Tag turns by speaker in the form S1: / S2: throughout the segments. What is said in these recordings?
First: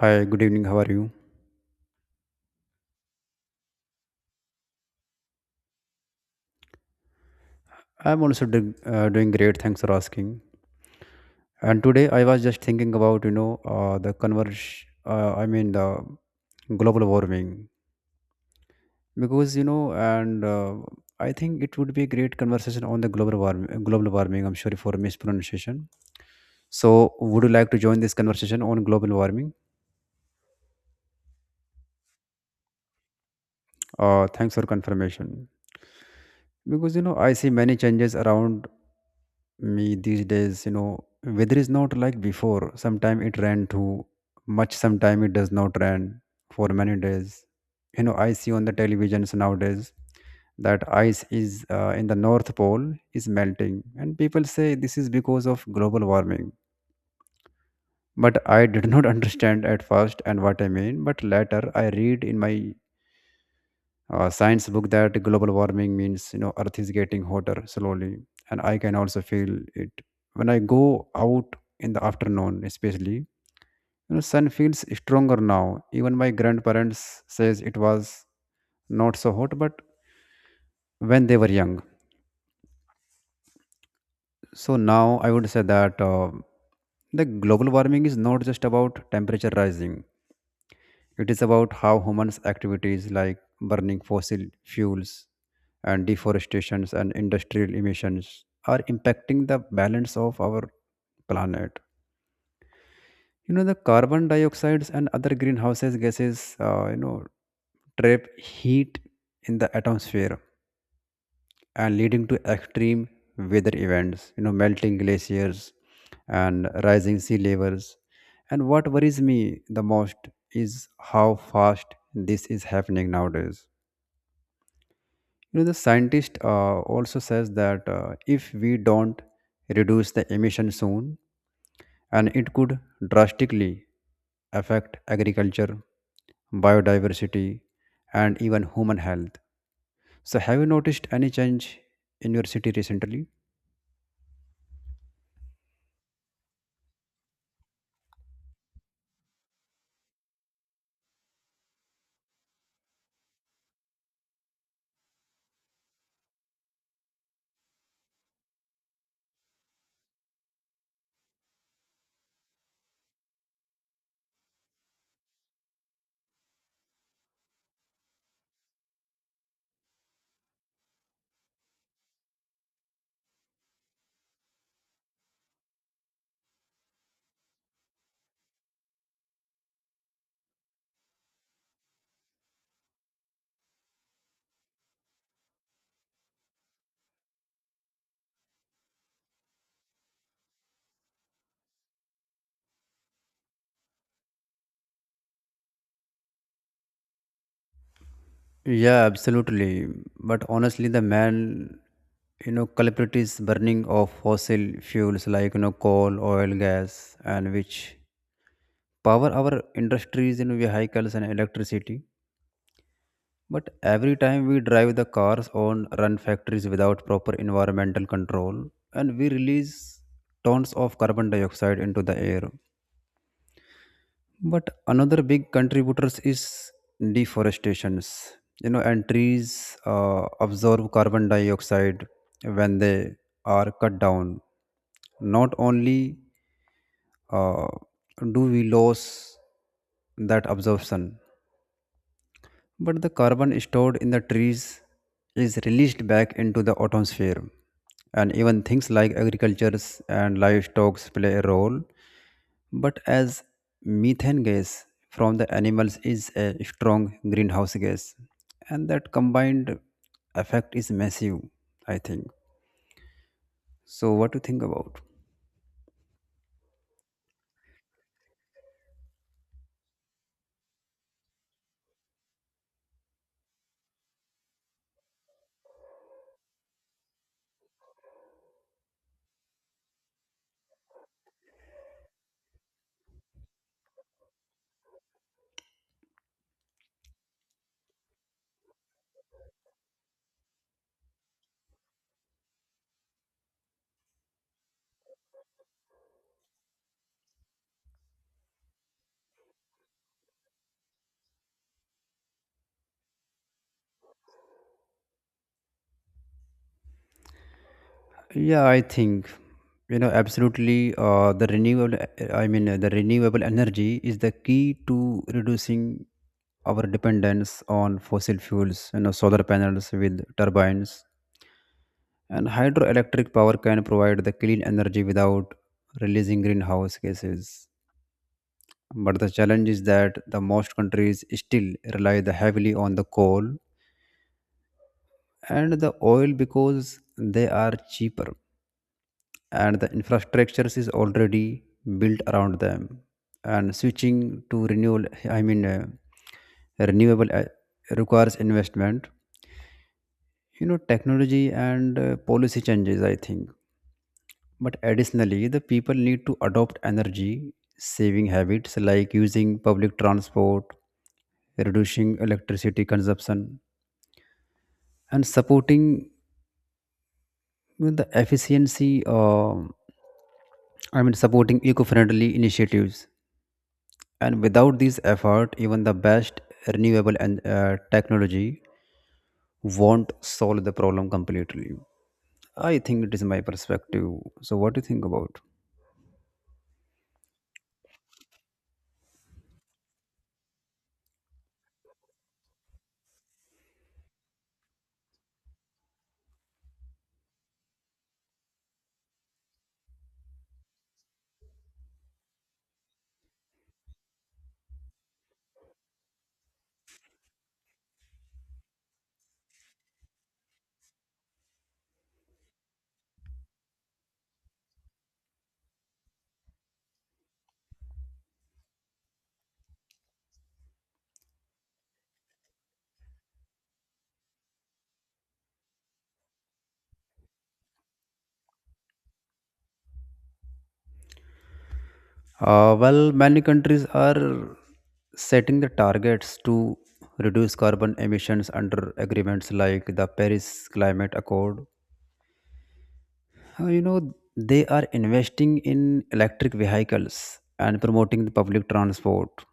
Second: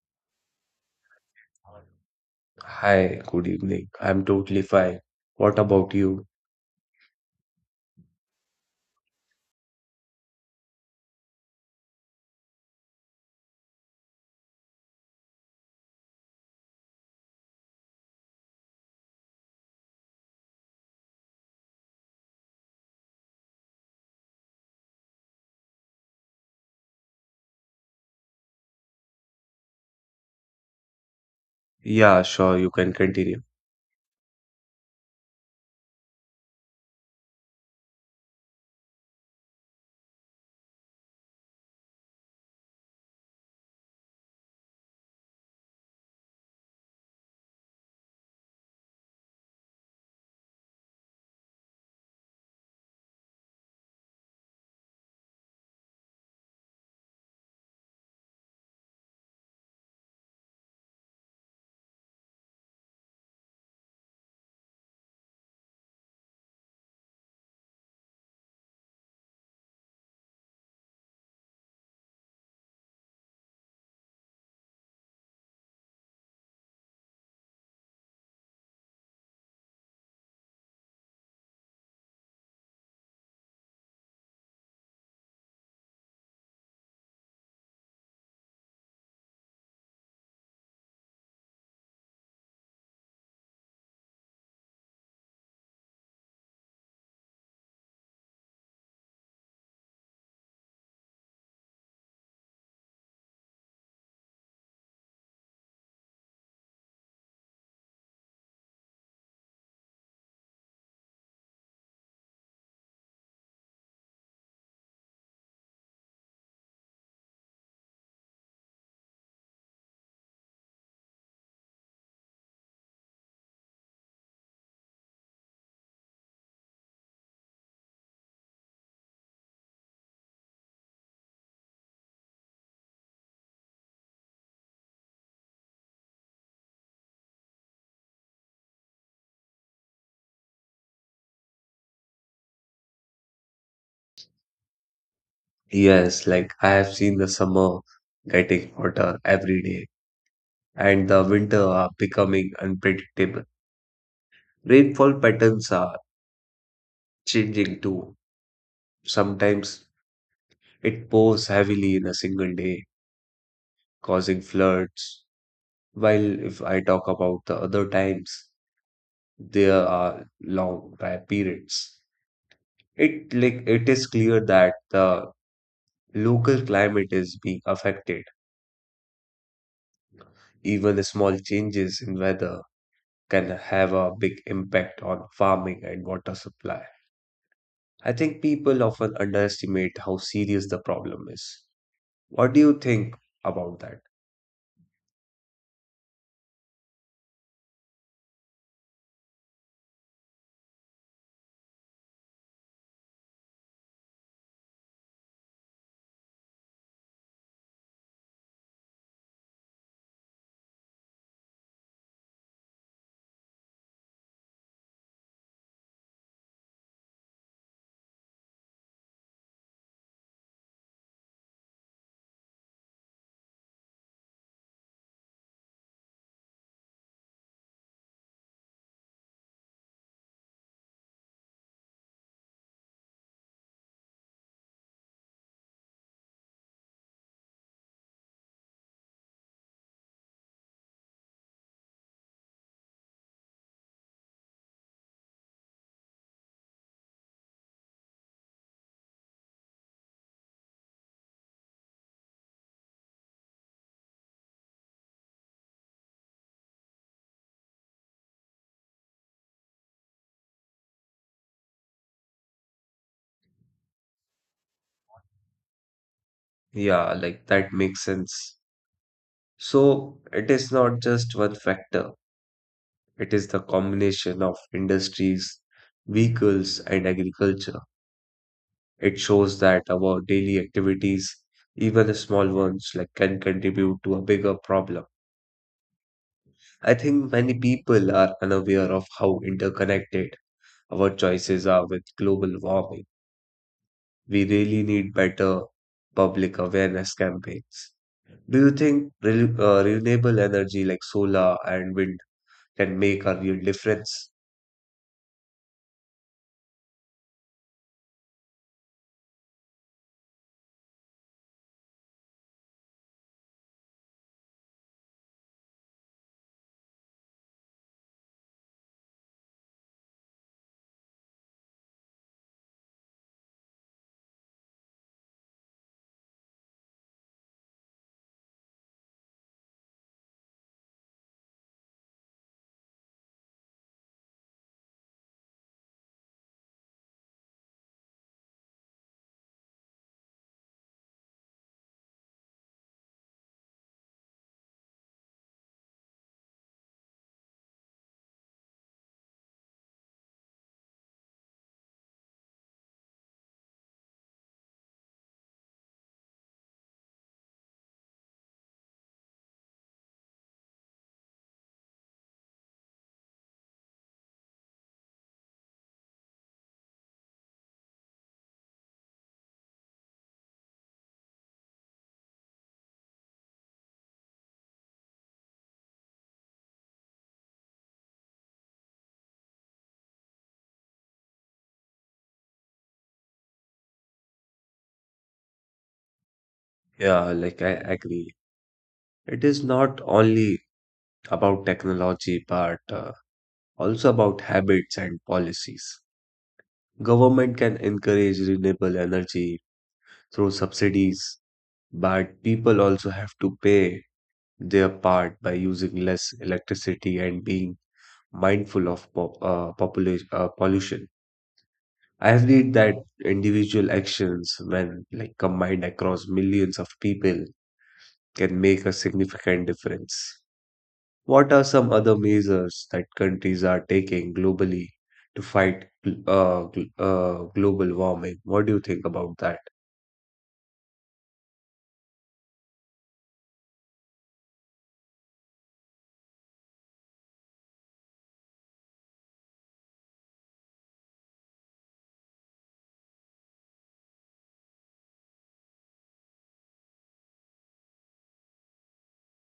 S1: Hi, good evening. How are you?
S2: Hi, good evening. I'm totally fine. What about you?
S1: I'm also doing great. Thanks for asking. And today I was just thinking about the converge. I mean the global warming, because you know and I think it would be a great conversation on the global warming. I'm sorry for mispronunciation. So would you like to join this conversation on global warming?
S2: Yeah, sure, you can continue.
S1: Thanks for confirmation. Because I see many changes around me these days. Weather is not like before. Sometime it rain too much, sometime it does not rain for many days. I see on the televisions nowadays that ice is, in the north pole, is melting, and people say this is because of global warming. But I did not understand at first and what I mean, but later I read in my science book that global warming means, earth is getting hotter slowly. And I can also feel it when I go out in the afternoon especially. Sun feels stronger now. Even my grandparents says it was not so hot, but when they were young. So now I would say that the global warming is not just about temperature rising. It is about how humans' activities like burning fossil fuels and deforestations and industrial emissions are impacting the balance of our planet. You know, the carbon dioxide and other greenhouse gases, trap heat in the atmosphere and leading to extreme weather events, melting glaciers and rising sea levels. And what worries me the most is how fast this is happening nowadays. You know, the scientist also says that, if we don't reduce the emission soon, and it could drastically affect agriculture, biodiversity, and even human health. So, have you noticed any change in your city recently?
S2: Yes, like I have seen the summer getting hotter every day, and the winter are becoming unpredictable. Rainfall patterns are changing too. Sometimes it pours heavily in a single day, causing floods. While if I talk about the other times, there are long dry periods. It like it is clear that the Local climate is being affected. Even small changes in weather can have a big impact on farming and water supply. I think people often underestimate how serious the problem is. What do you think about that?
S1: Yeah, absolutely. But honestly, the main culprit is burning of fossil fuels like coal, oil, gas, and which power our industries, vehicles, and electricity. But every time we drive the cars on run factories without proper environmental control, and we release tons of carbon dioxide into the air. But another big contributors is deforestations. You know, and trees absorb carbon dioxide when they are cut down. Not only, uh, do we lose that absorption, but the carbon stored in the trees is released back into the atmosphere. And even things like agricultures and livestock play a role. But as methane gas from the animals is a strong greenhouse gas, and that combined effect is massive, I think. So, what do you think about?
S2: Yeah, like that makes sense. So it is not just one factor, it is the combination of industries, vehicles, and agriculture. It shows that our daily activities, even small ones, like can contribute to a bigger problem. I think many people are unaware of how interconnected our choices are with global warming. We really need better public awareness campaigns. Do you think renewable energy like solar and wind can make a real difference?
S1: Yeah, I think absolutely. The renewable, I mean, the renewable energy is the key to reducing our dependence on fossil fuels. You know, solar panels with turbines and hydroelectric power can provide the clean energy without releasing greenhouse gases. But the challenge is that the most countries still rely the heavily on the coal and the oil because they are cheaper and the infrastructures is already built around them, and switching to renewal, I mean, renewable, requires investment, technology, and policy changes, I think. But additionally, the people need to adopt energy saving habits like using public transport, reducing electricity consumption, and supporting the efficiency, I mean, supporting eco-friendly initiatives. And without this effort, even the best renewable and technology won't solve the problem completely. I think it is my perspective. So, what do you think about?
S2: Yeah, like I agree. It is not only about technology, but also about habits and policies. Government can encourage renewable energy through subsidies, but people also have to pay their part by using less electricity and being mindful of population pollution. I have read that individual actions, when like combined across millions of people, can make a significant difference. What are some other measures that countries are taking globally to fight global warming? What do you think about that?
S1: Well, many countries are setting the targets to reduce carbon emissions under agreements like the Paris Climate Accord. You know, they are investing in electric vehicles and promoting the public transport,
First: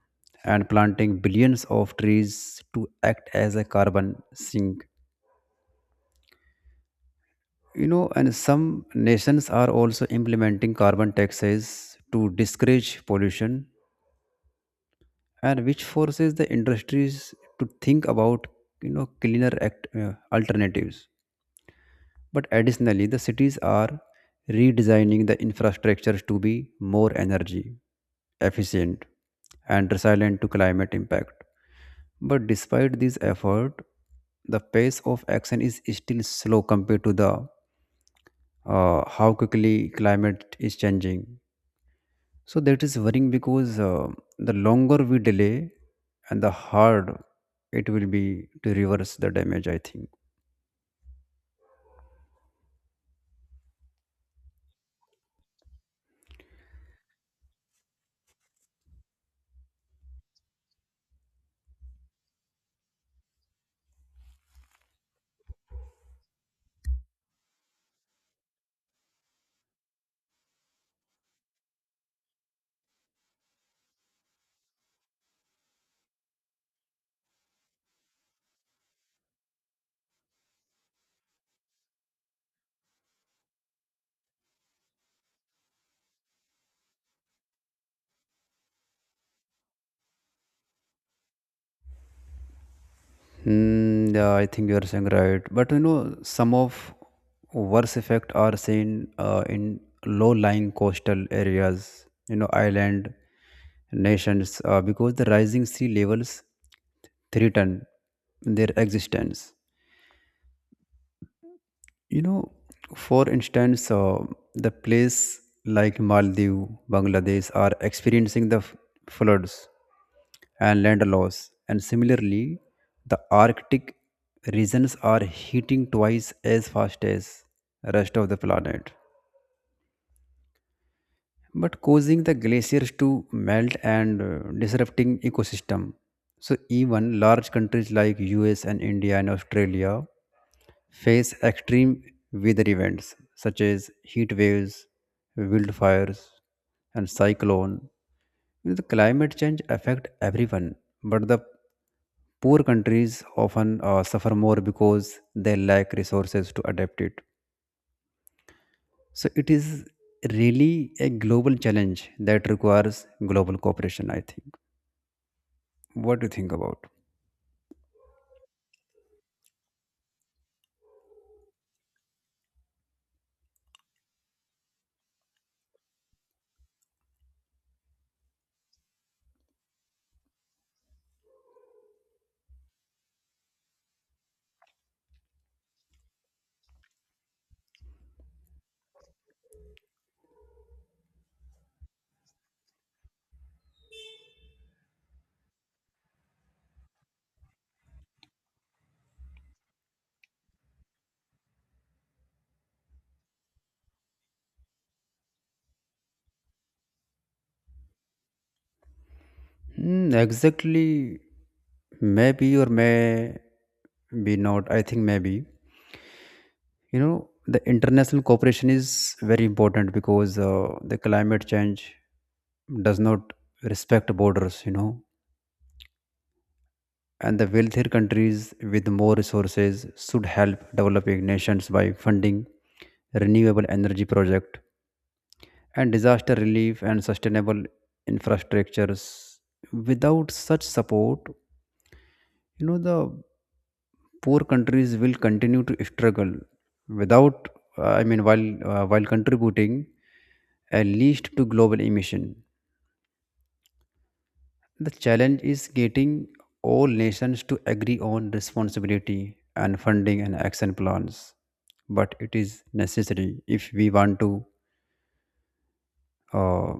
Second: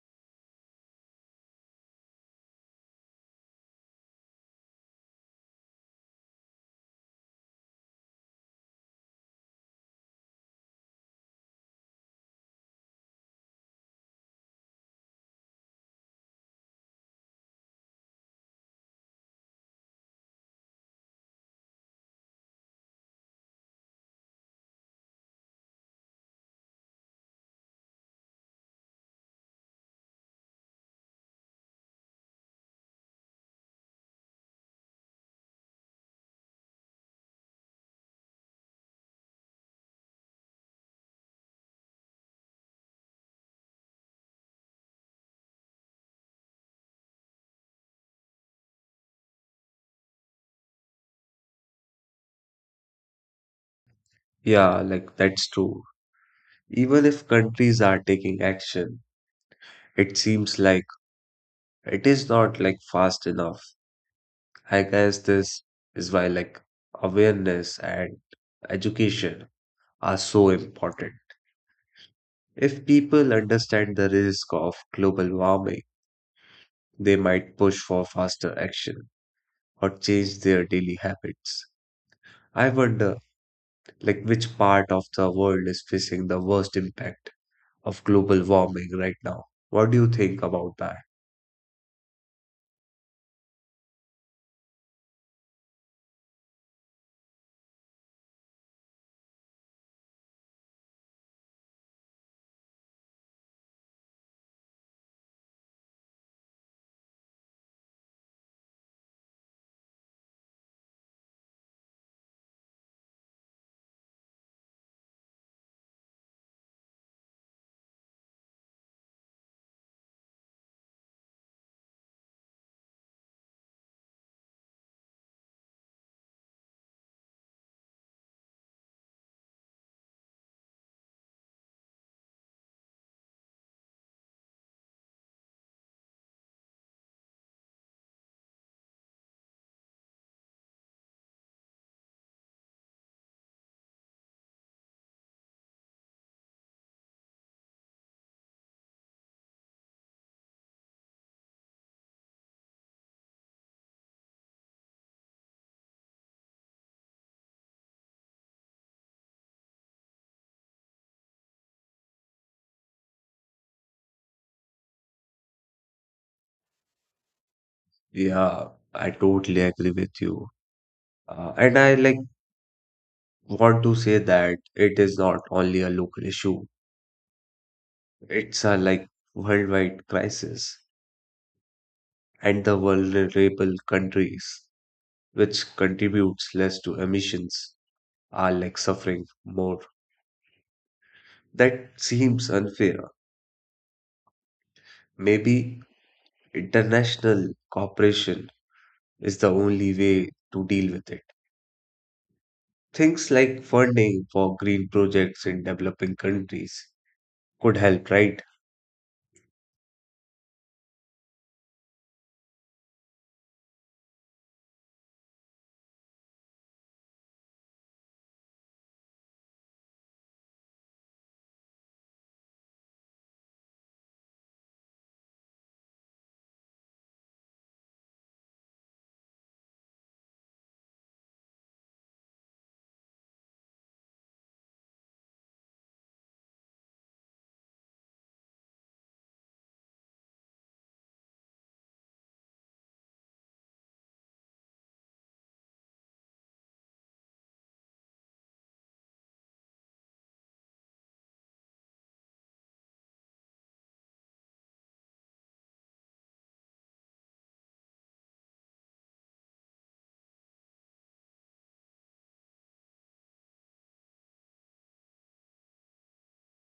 S1: and planting billions of trees to act as a carbon sink. And some nations are also implementing carbon taxes to discourage pollution, and which forces the industries to think about cleaner alternatives. But additionally, the cities are redesigning the infrastructures to be more energy efficient and resilient to climate impact. But despite this effort, the pace of action is still slow compared to the how quickly climate is changing. So that is worrying, because the longer we delay, and the hard it will be to reverse the damage, I think.
S2: Yeah, like that's true. Even if countries are taking action, it seems like it is not like fast enough. I guess this is why like awareness and education are so important. If people understand the risk of global warming, they might push for faster action or change their daily habits. I wonder like which part of the world is facing the worst impact of global warming right now. What do you think about that?
S1: Hmm, yeah, I think you are saying right. But you know, some of worse effects are seen in low-lying coastal areas, island nations, because the rising sea levels threaten their existence. you know for instance, the place like Maldives, Bangladesh are experiencing the floods and land loss. And similarly, the Arctic regions are heating twice as fast as rest of the planet, but causing the glaciers to melt and disrupting ecosystem. So even large countries like US and India and Australia face extreme weather events such as heat waves, wildfires, and cyclone. You know, the climate change affect everyone, but the poor countries often suffer more because they lack resources to adapt it. So it is really a global challenge that requires global cooperation, I think. What do you think about?
S2: Yeah, I totally agree with you. And I like want to say that it is not only a local issue, it's a like worldwide crisis and the vulnerable countries which contributes less to emissions are like suffering more. That seems unfair. Maybe international cooperation is the only way to deal with it. Things like funding for green projects in developing countries could help, right?
S1: Hmm, exactly. Maybe or may be not. I think maybe. You know, the international cooperation is very important because the climate change does not respect borders. And the wealthier countries with more resources should help developing nations by funding renewable energy project and disaster relief and sustainable infrastructures, without such support. The poor countries will continue to struggle without, I mean, while contributing at least to global emission. The challenge is getting all nations to agree on responsibility and funding and action plans, but it is necessary if we want to, uh,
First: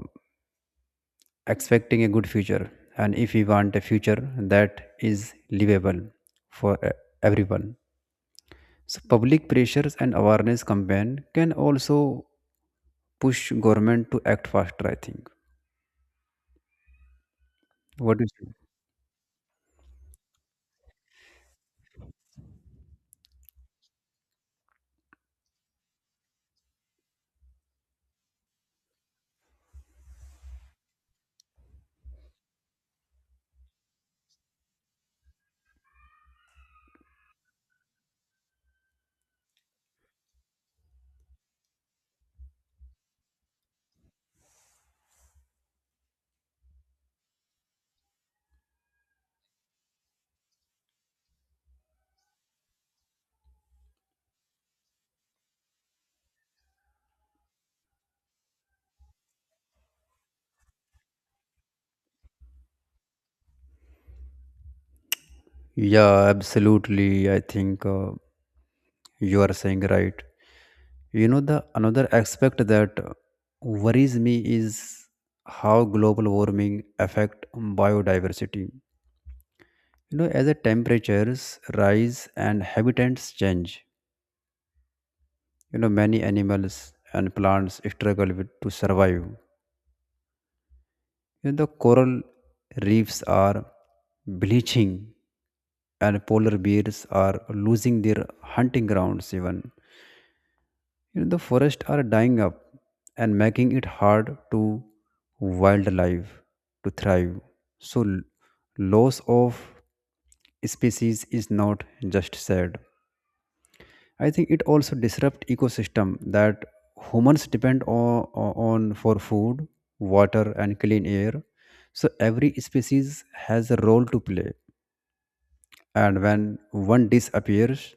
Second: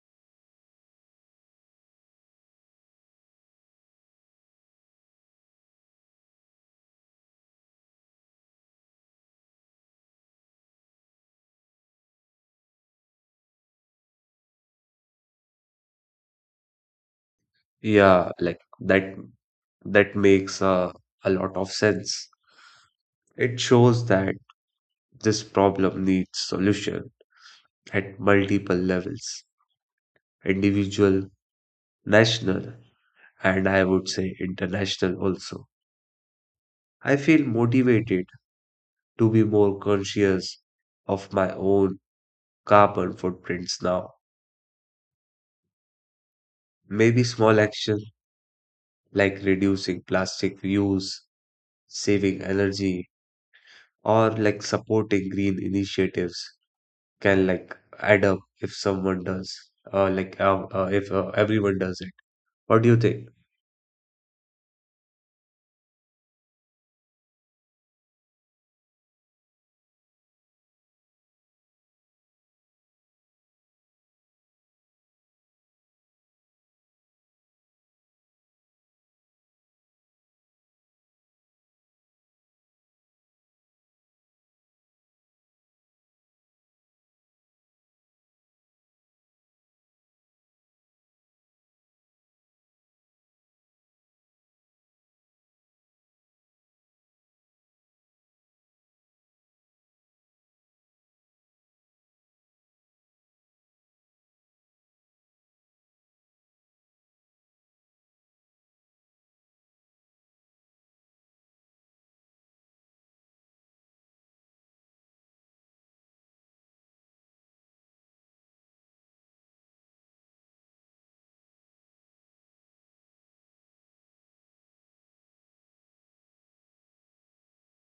S1: expecting a good future, and if we want a future that is livable for everyone. So public pressures and awareness campaign can also push government to act faster, I think. What do
S2: Yeah,
S1: you
S2: like that makes a lot of sense. It shows that this problem needs solution at multiple levels, individual, national, and I would say international also. I feel motivated to be more conscious of my own carbon footprints now. Maybe small action like reducing plastic use, saving energy, or like supporting green initiatives can like add up if someone does if everyone does it. What do you think?
S1: think? Yeah, absolutely, I think. You are saying right. You know, the another aspect that worries me is how global warming affect biodiversity. You know, as the temperatures rise and habitats change, many animals and plants struggle with, to survive. You know, the coral reefs are bleaching, and polar bears are losing their hunting grounds even. You know, the forests are dying up and making it hard to wildlife to thrive. So loss of species is not just sad. I think it also disrupt ecosystem that humans depend on for food, water, and clean air. So every species has a role to play, and when one disappears,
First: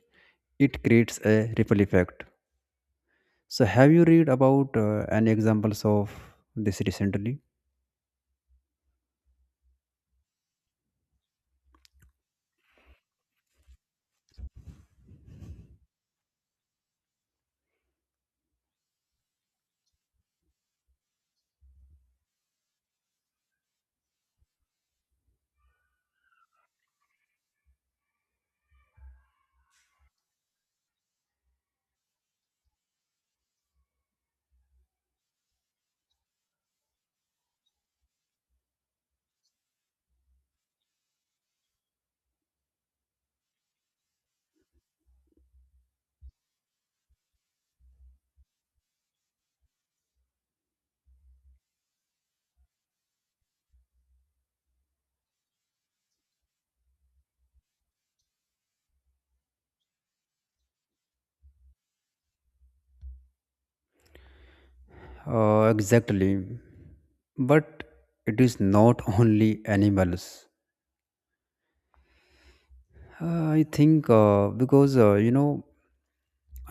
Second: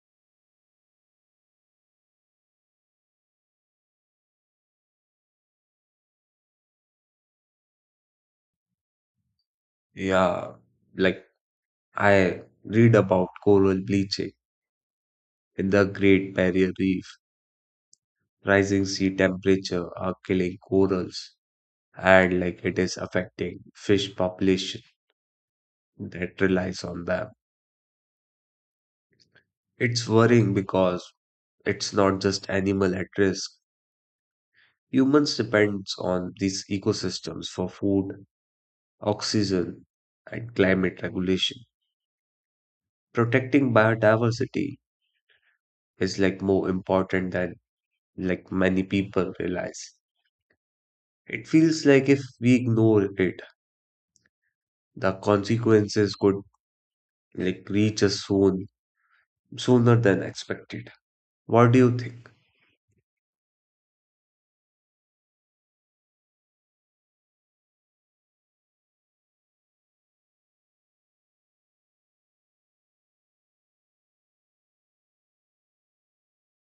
S1: it creates a ripple effect. So have you read about any examples of this recently?
S2: Yeah, like I read about coral bleaching in the great barrier reef. Rising sea temperature are killing corals, and like it is affecting fish population that relies on them. It's worrying because it's not just animal at risk. Humans depends on these ecosystems for food, oxygen, and climate regulation. Protecting biodiversity is like more important than like many people realize. It feels like if we ignore it, the consequences could like reach us soon, sooner than expected. What do you think?
S1: Exactly, but it is not only animals. I think, because,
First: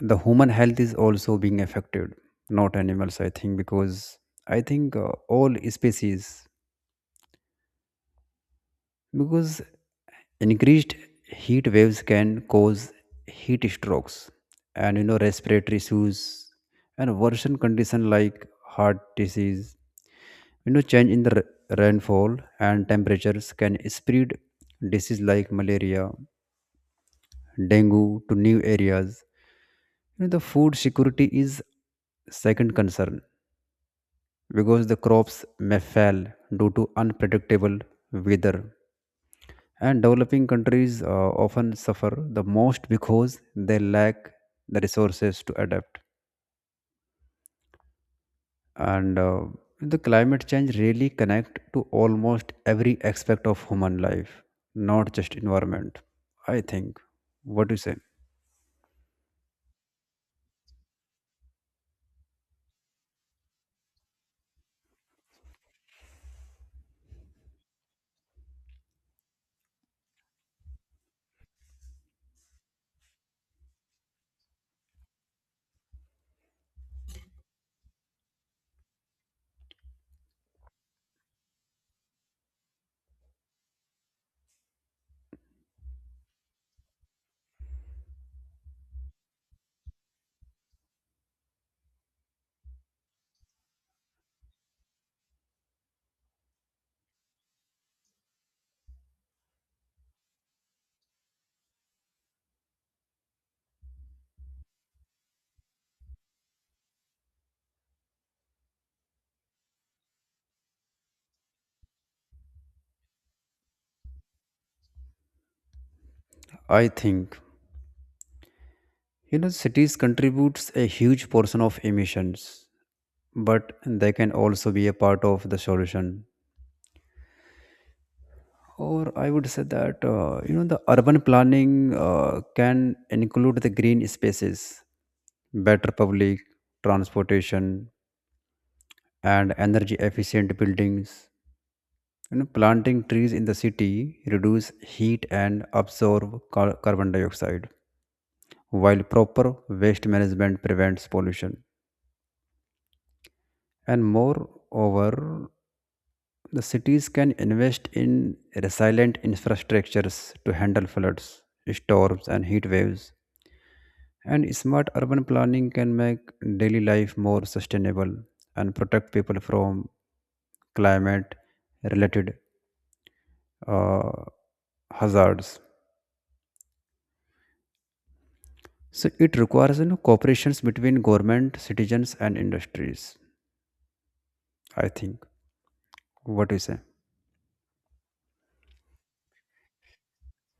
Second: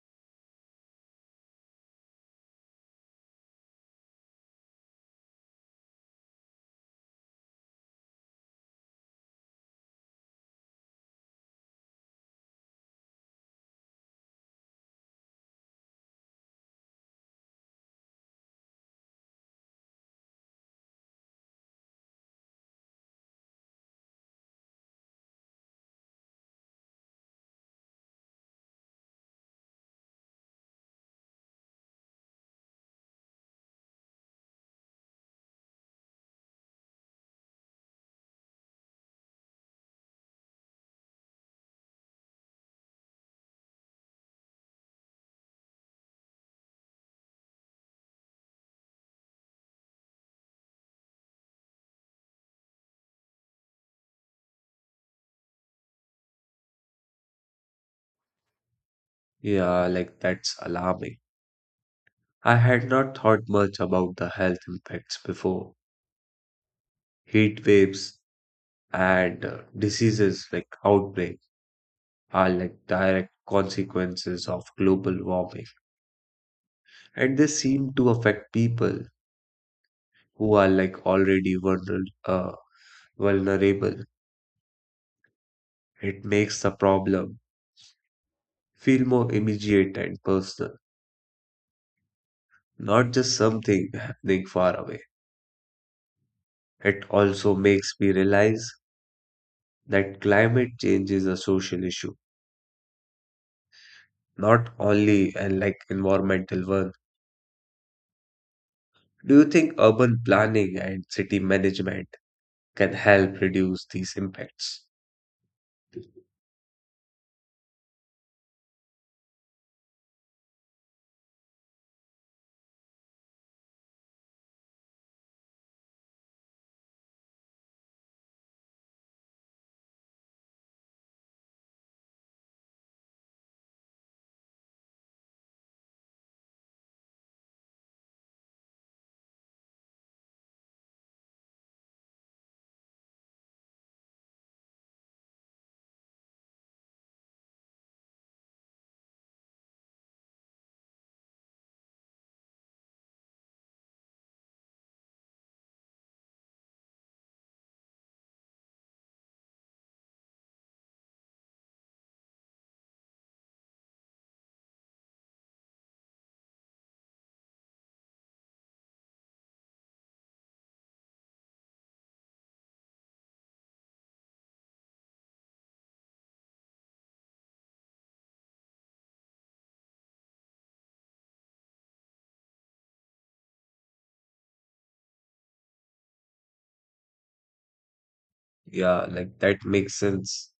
S1: the human health is also being affected, not animals, I think, because I think all species, because increased heat waves can cause heat strokes, and respiratory issues, and worsen condition like heart disease. Change in the rainfall and temperatures can spread disease like malaria, dengue, to new areas. You know, the food security is second concern because the crops may fail due to unpredictable weather. And developing countries often suffer the most because they lack the resources to adapt. And the climate change really connect to almost every aspect of human life, not just environment. I think. What do you say?
S2: Yeah, like that's alarming. I had not thought much about the health impacts before. Heat waves and diseases like outbreak are like direct consequences of global warming, and they seem to affect people who are like already vulnerable. It makes the problem feel more immediate and personal, not just something happening far away. It also makes me realize that climate change is a social issue, not only an like environmental one. Do you think urban planning and city management can help reduce these impacts?
S1: I think cities contributes a huge portion of emissions, but they can also be a part of the solution. Or I would say that the urban planning can include the green spaces, better public transportation, and energy efficient buildings. You know, planting trees in the city reduce heat and absorb carbon dioxide, while proper waste management prevents pollution. And moreover, the cities can invest in resilient infrastructures to handle floods, storms, and heat waves. And smart urban planning can make daily life more sustainable and protect people from climate related uh, hazards. So it requires cooperations between government, citizens, and industries. I think. What do you say?
S2: Yeah, like that makes sense.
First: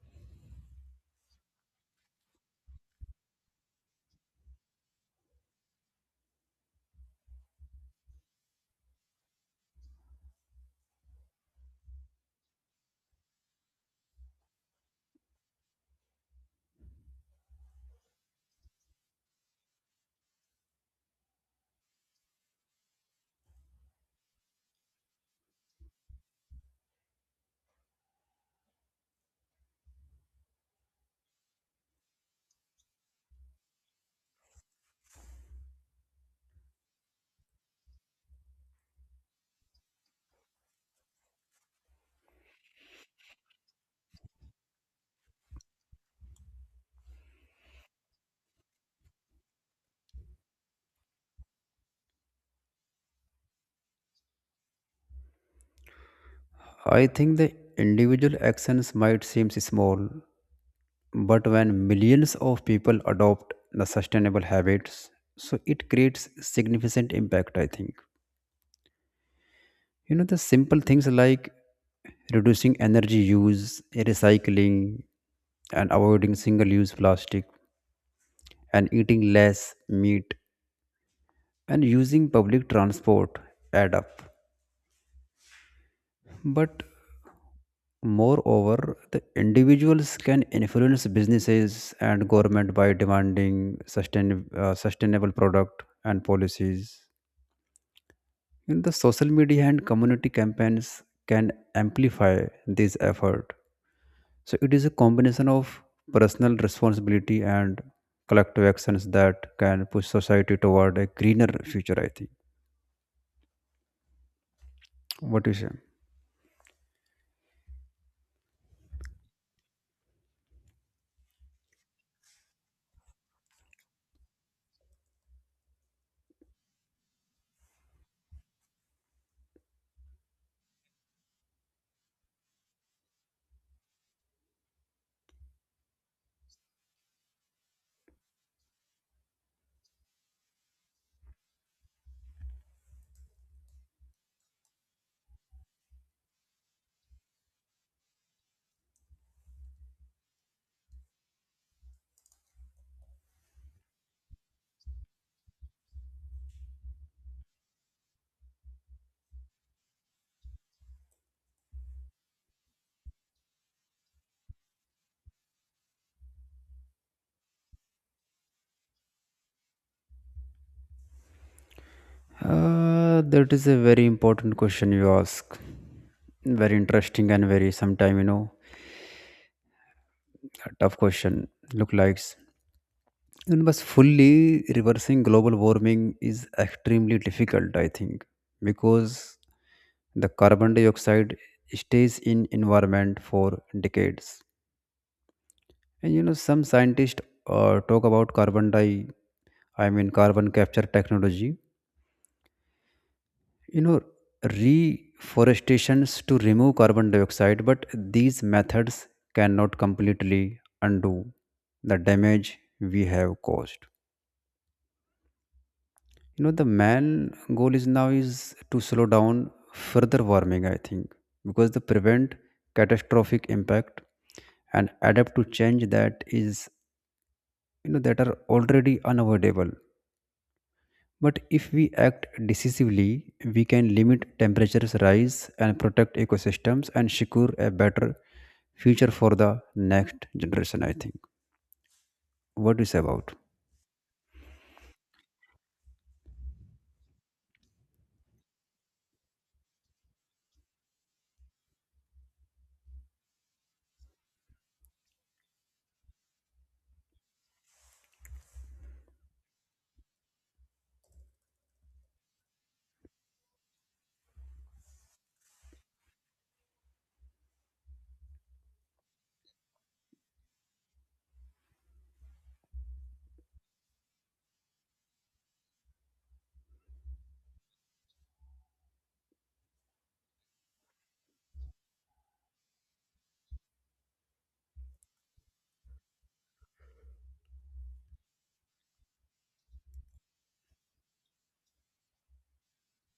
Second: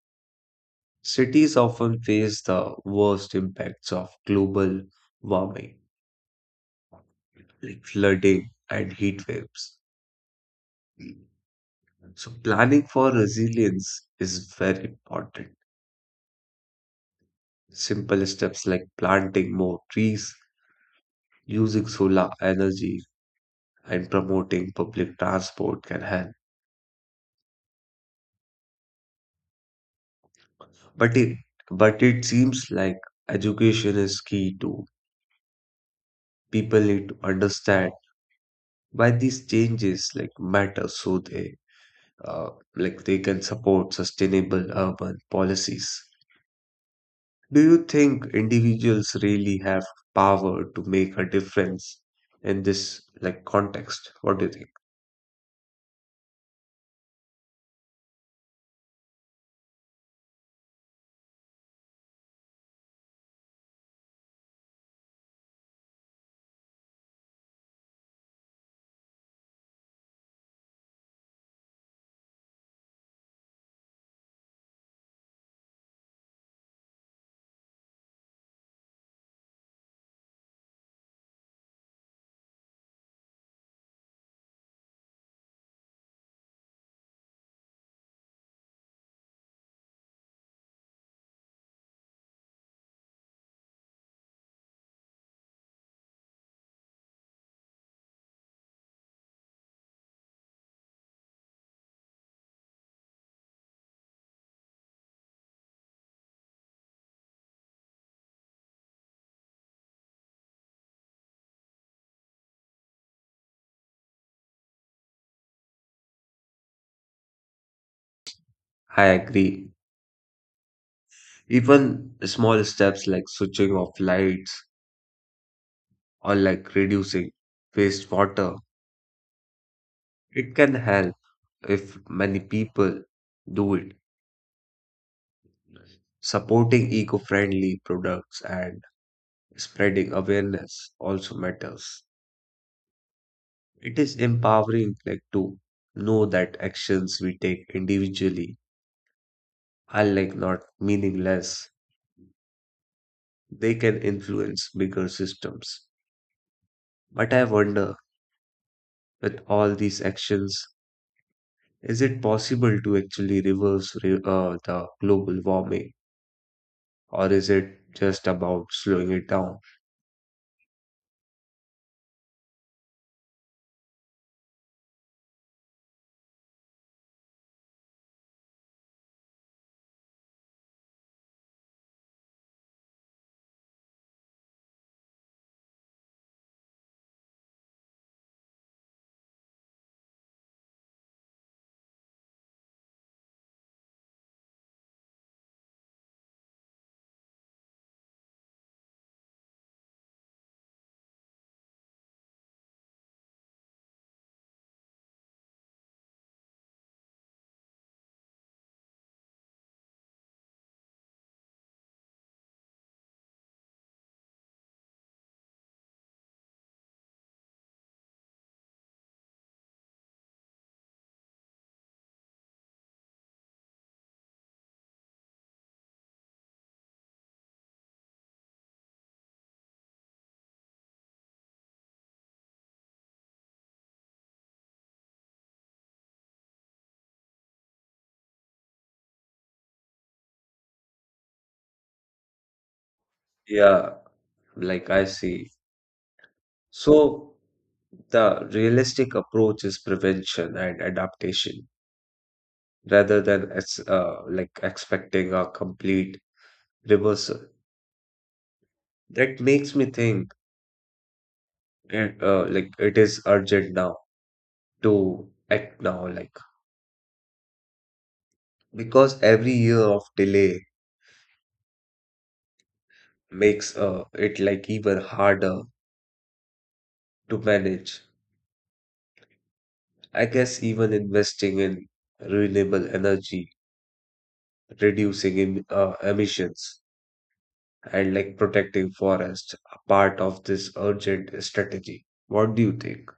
S2: Cities often face the worst impacts of global warming, like flooding and heat waves. So, planning for resilience is very important. Simple steps like planting more trees, using solar energy, and promoting public transport can help. But it, but it seems like education is key too. People need to understand why these changes like matter so they uh, like they can support sustainable urban policies. Do you think individuals really have power to make a difference in this like context? What do you think?
S1: I think the individual actions might seem small, but when millions of people adopt the sustainable habits, so it creates significant impact. I think. You know, the simple things like reducing energy use, recycling, and avoiding single use plastic, and eating less meat, and using public transport add up. But moreover, the individuals can influence businesses and government by demanding sustainable product and policies. You know, the social media and community campaigns can amplify this effort. So it is a combination of personal responsibility and collective actions that can push society toward a greener future, I think. What do you say?
S2: I agree. Even small steps like switching off lights or like reducing wastewater, it can help if many people do it. Supporting eco-friendly products and spreading awareness also matters. It is empowering, like to know that actions we take individually are like not meaningless. They can influence bigger systems. But I wonder, with all these actions, is it possible to actually reverse the global warming, or is it just about slowing it down?
S1: That is a very important question you ask. Very interesting and very sometime, a tough question. Look likes. And but fully reversing global warming is extremely difficult, I think, because the carbon dioxide stays in environment for decades. And some scientists talk about I mean carbon capture technology. You know, reforestations to remove carbon dioxide, but these methods cannot completely undo the damage we have caused. The main goal is now is to slow down further warming, I think, because the prevent catastrophic impact and adapt to change that is that are already unavoidable. But if we act decisively, we can limit temperatures rise and protect ecosystems and secure a better future for the next generation, I think. What do you say about?
S2: Yeah, like I see. So the realistic approach is prevention and adaptation, rather than like expecting a complete reversal. That makes me think like it is urgent now to act now, like because every year of delay makes it like even harder to manage. I guess even investing in renewable energy, reducing emissions, and like protecting forests are part of this urgent strategy. What do you think?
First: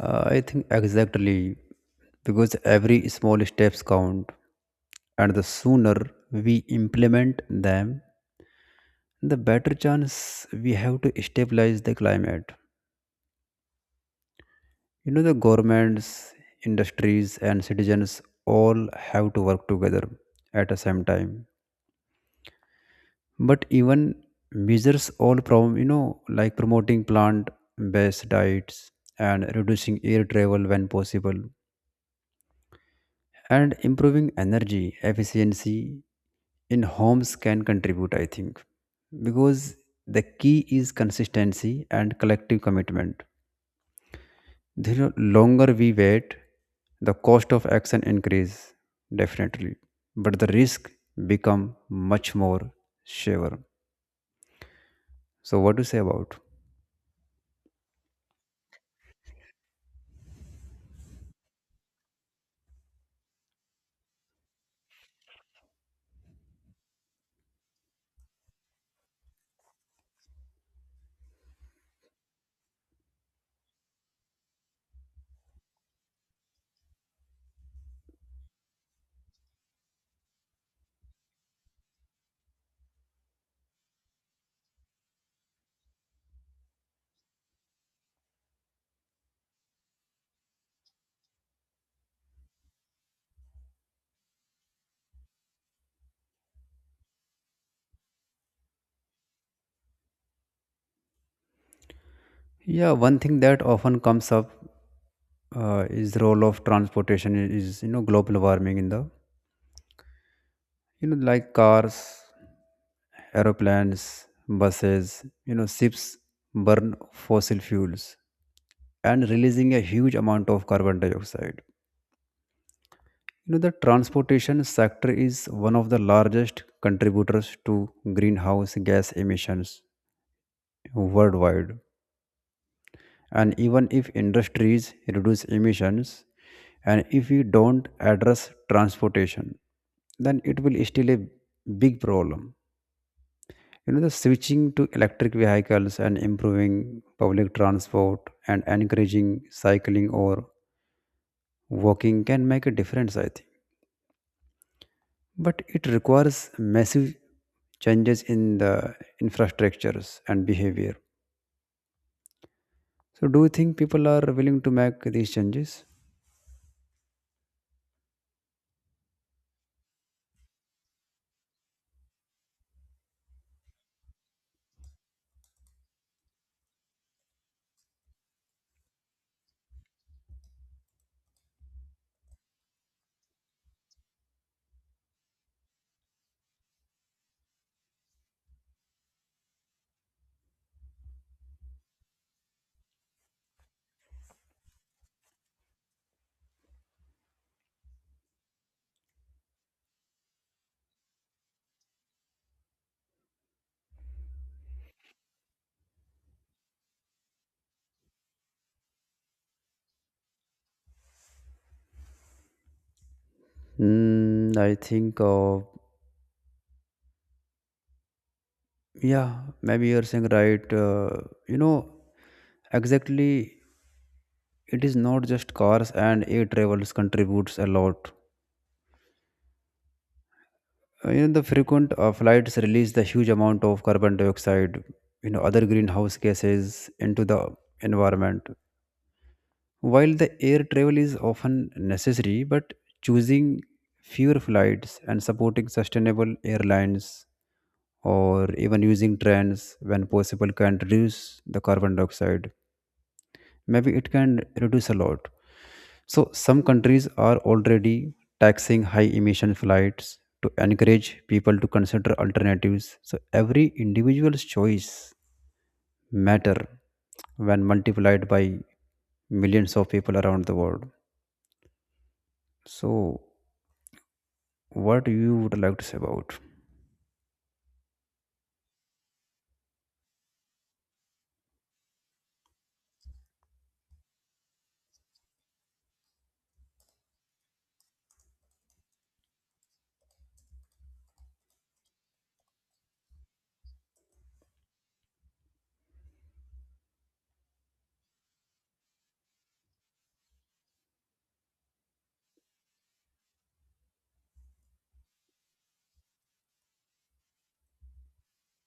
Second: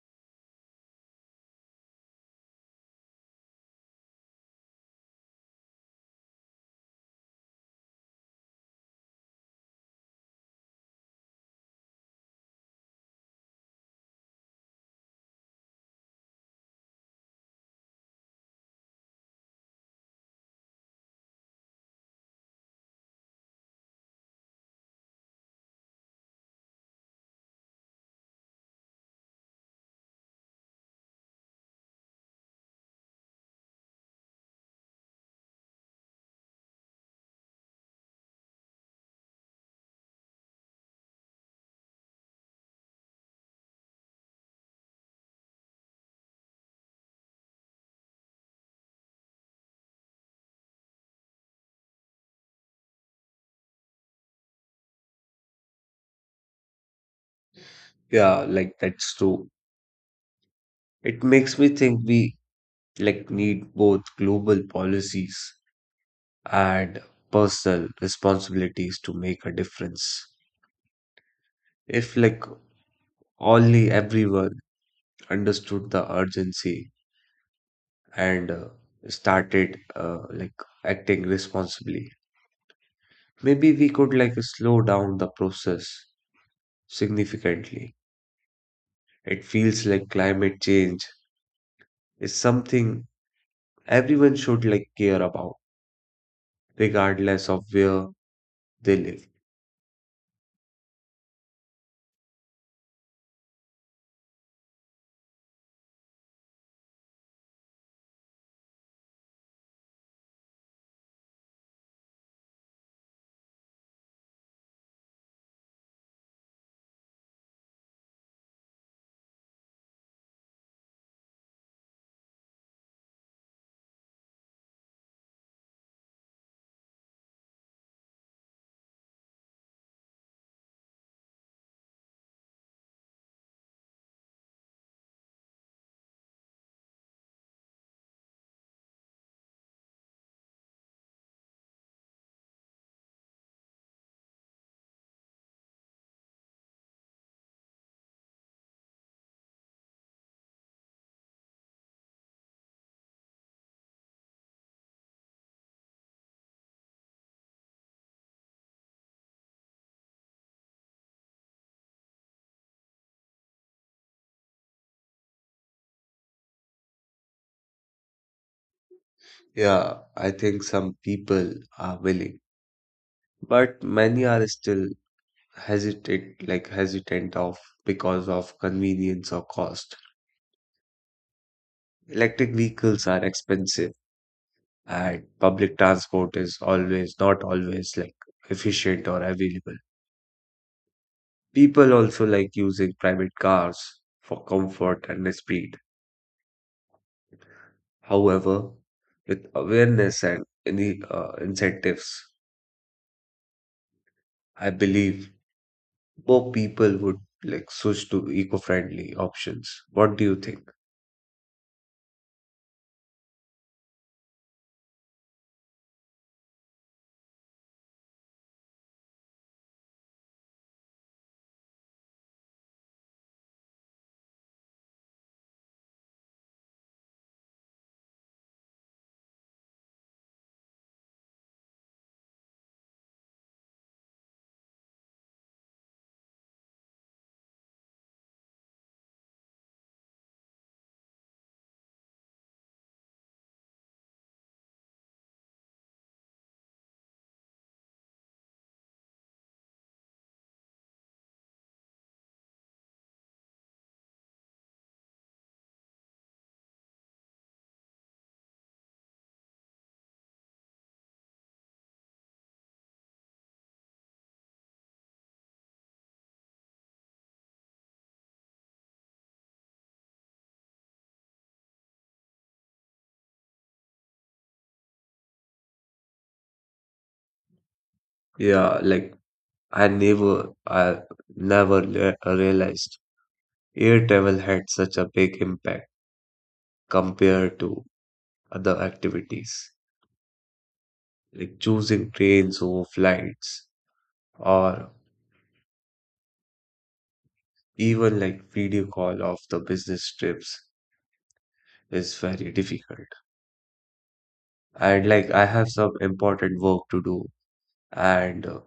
S1: I think exactly, because every small steps count and the sooner we implement them, the better chance we have to stabilize the climate. The governments, industries, and citizens all have to work together at the same time, but even measures all problem like promoting plant based diets and reducing air travel when possible and improving energy efficiency in homes can contribute, I think, because the key is consistency and collective commitment. The longer we wait, the cost of action increase, definitely, but the risk become much more sure. So what do you say about?
S2: Yeah, like that's true. It makes me think we like need both global policies and personal responsibilities to make a difference. If like only everyone understood the urgency and started like acting responsibly, maybe we could like slow down the process significantly. It feels like climate change is something everyone should like care about, regardless of where they live.
S1: Yeah, one thing that often comes up is the role of transportation is global warming in the like cars, aeroplanes, buses, ships burn fossil fuels and releasing a huge amount of carbon dioxide. The transportation sector is one of the largest contributors to greenhouse gas emissions worldwide. And even if industries reduce emissions and if we don't address transportation, then it will still a big problem. The switching to electric vehicles and improving public transport and encouraging cycling or walking can make a difference, I think, but it requires massive changes in the infrastructures and behavior. So do you think people are willing to make these changes?
S2: Yeah, I think some people are willing, but many are still hesitate, like hesitant of because of convenience or cost. Electric vehicles are expensive, and public transport is always not always like efficient or available. People also like using private cars for comfort and speed. However, with awareness and any incentives, I believe more people would like switch to eco-friendly options. What do you think?
S1: Mm, I think yeah, maybe you're saying right. You know, exactly. It is not just cars and air travels contributes a lot. You know, the frequent flights release the huge amount of carbon dioxide, other greenhouse gases into the environment. While the air travel is often necessary, but choosing fewer flights and supporting sustainable airlines or even using trains when possible can reduce the carbon dioxide, maybe it can reduce a lot. So some countries are already taxing high emission flights to encourage people to consider alternatives. So every individual's choice matter when multiplied by millions of people around the world. So what you would like to say about?
S2: Yeah, like I never realized air travel had such a big impact compared to other activities, like choosing trains over flights or even like video call of the business trips is very difficult. And like I have some important work to do, and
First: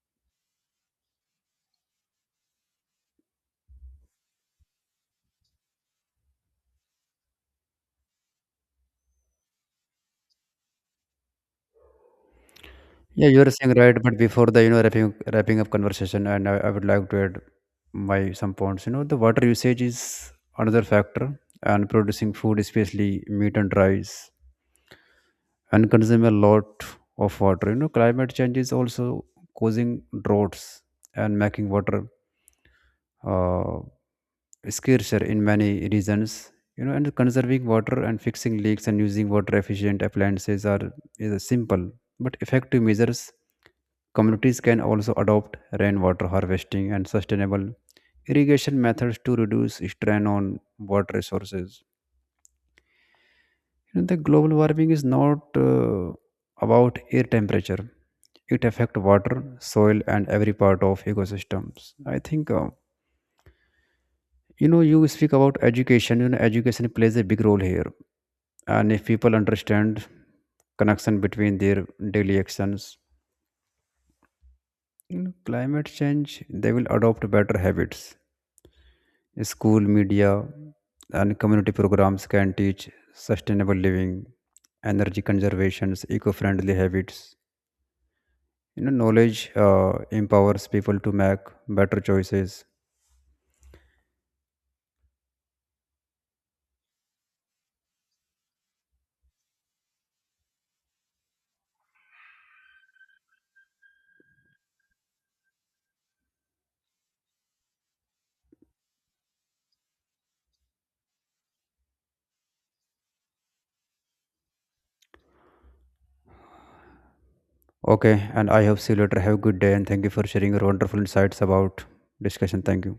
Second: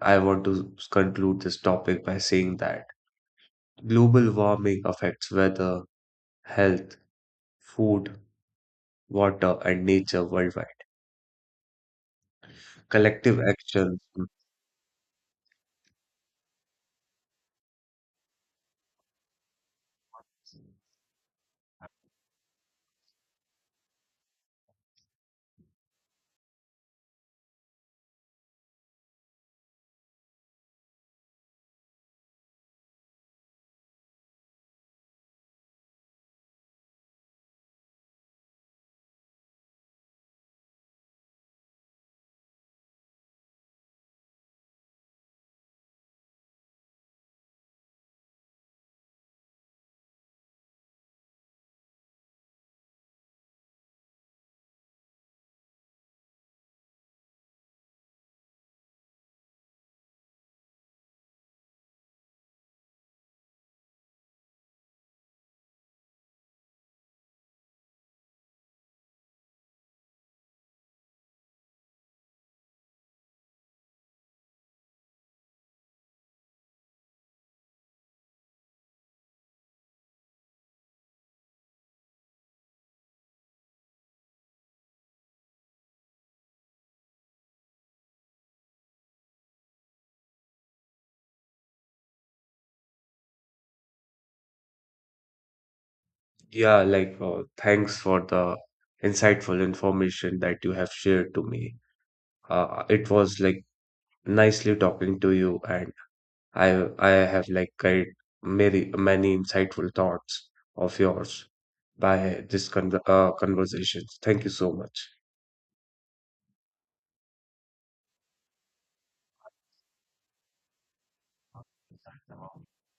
S2: I want to conclude this topic by saying that global warming affects weather, health, food, water, and nature worldwide.
S1: Yeah,
S2: Collective
S1: you are saying right,
S2: action.
S1: but before the wrapping up conversation, and I would like to add my some points. The water usage is another factor, and producing food, especially meat and rice, and consume a lot of water. Climate change is also causing droughts and making water uh, scarcer in many regions. And conserving water and fixing leaks and using water efficient appliances are is a simple but effective measures. Communities can also adopt rainwater harvesting and sustainable irrigation methods to reduce strain on water resources. The global warming is not about air temperature, it affects water soil and every part of ecosystems, I think. You speak about education. Education plays a big role here, and if people understand connection between their daily actions, climate change, they will adopt better habits. School media and community programs can teach sustainable living, energy conservations, eco-friendly habits. Knowledge empowers people to make better choices.
S2: Yeah, like thanks for the insightful information that you have shared to me. It was like nicely talking to you, and I have like got many many insightful thoughts of yours by this conversation. Thank you so much.
S1: Okay, and I hope see you later, have a good day and thank you for sharing your wonderful insights about discussion. Thank you.